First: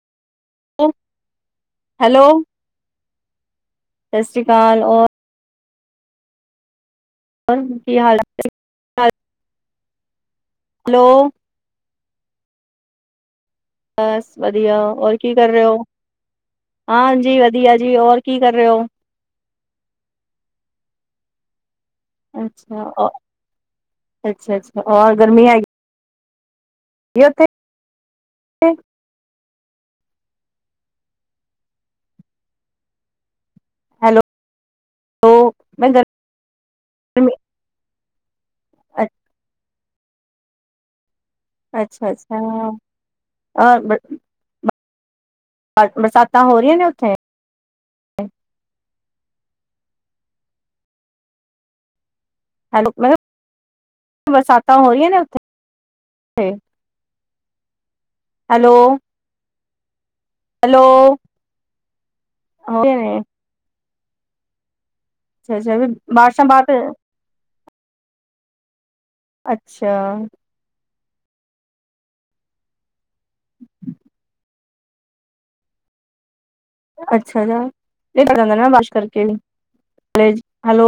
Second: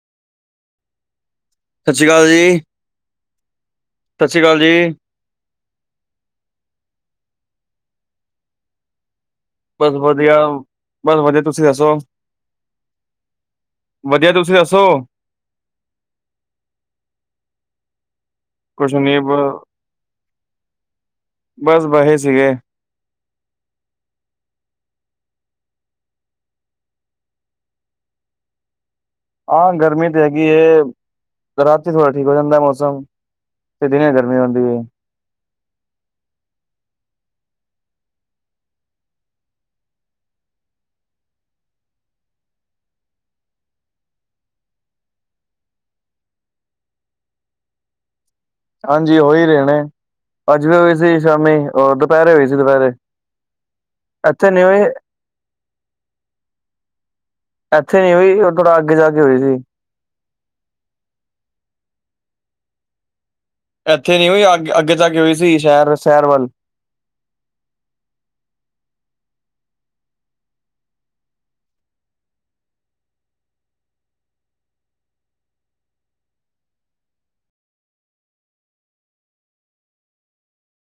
ਸਤਿ ਸ਼੍ਰੀ ਅਕਾਲ ਹੈਲੋ ਜੀ। ਸਤਿ ਸ੍ਰੀ ਅਕਾਲ ਔਰ [unintelligible] ਕੀ ਹਾਲਤ ਬੱਸ ਵਧੀਆ, ਹੈਲੋ ਬੱਸ ਵਧੀਆ, ਤੁਸੀਂ ਦੱਸੋ ਵਧੀਆ, ਬਸ ਤੁਸੀਂ ਦੱਸੋ। ਔਰ ਕੀ ਕਰ ਰਹੇ ਹੋ? ਹਾਂਜੀ ਵਧੀਆ ਜੀ, ਹੋਰ ਕੁਛ ਨੀ ਬ ਬੱਸ ਬਹੇ ਸੀਗੇ। [inaudible] ਹਾਂ ਅ ਅੱਛਾ, ਅੱਛਾ ਰ ਗਰਮੀ ਹੈਗੀ ਯਥ। [unintelligible] ਹਾਂ, ਗਰਮੀ ਤੇ ਹੈਗੀ ਏ। ਰਾਤੀ ਥੋੜ੍ਹਾ ਠੀਕ ਹੋ ਜਾਂਦਾ। ਮੌਸਮ ਤੇ ਦਿਨੇ ਗਰਮੀ ਹੁੰਦੀ ਹੈ। ਓ ਮੈਂ [unintelligible] ਅੱ [inaudible] ਅੱਛਾ, ਅੱਛਾ ਔਰ ਬ - [unintelligible] ਬਰਸਾਤਾਂ, ਹੋ ਰਹੀਆਂ ਨੇ ਉੱਥੇ ਹਾਂਜੀ, ਹੋਈ ਰਹੇ ਨੇ, ਅੱਜ ਵੀ ਹੋਏ ਸੀ ਸ਼ਾਮੀ, ਅ ਦੁਪਹਿਰੇ ਹੋਈ ਦੁਪਹਿਰੇ, ਹੈਲੋ ਮੈਂ ਕਿਹਾ ਇੱਥੇ ਨੀ ਬਰਸਾਤਾਂ ਹੋਈ ਹੋ ਰਹੀਆਂ ਨੇ ਉੱਥੇ ਇੱਥੇ ਨੀ ਹੋਈ, ਉਹ ਹੈਲੋ ਥੋੜਾ ਅੱਗੇ ਜਾ ਕੇ ਹੋਈ ਸੀ। ਹੈਲੋ, ਹਾ ਭੈਣੇ ਇੱਥੇ ਨੀ ਹੋਈ, ਅ ਅੱਗੇ ਜਾ ਕੇ ਹੋਈ ਅੱਛਾ ਸੀ। ਅੱਛਾ ਵੀ ਸ਼ਹਿਰ ਸ਼ਹਿਰ ਵੱਲ [unintelligible] ਅੱਛਾ। ਅੱਛਾ ਜਾ ਜਾਂਦਾ ਨਾ [unintelligible] ਵਾਸ਼ ਕਰਕੇ ਵੀ।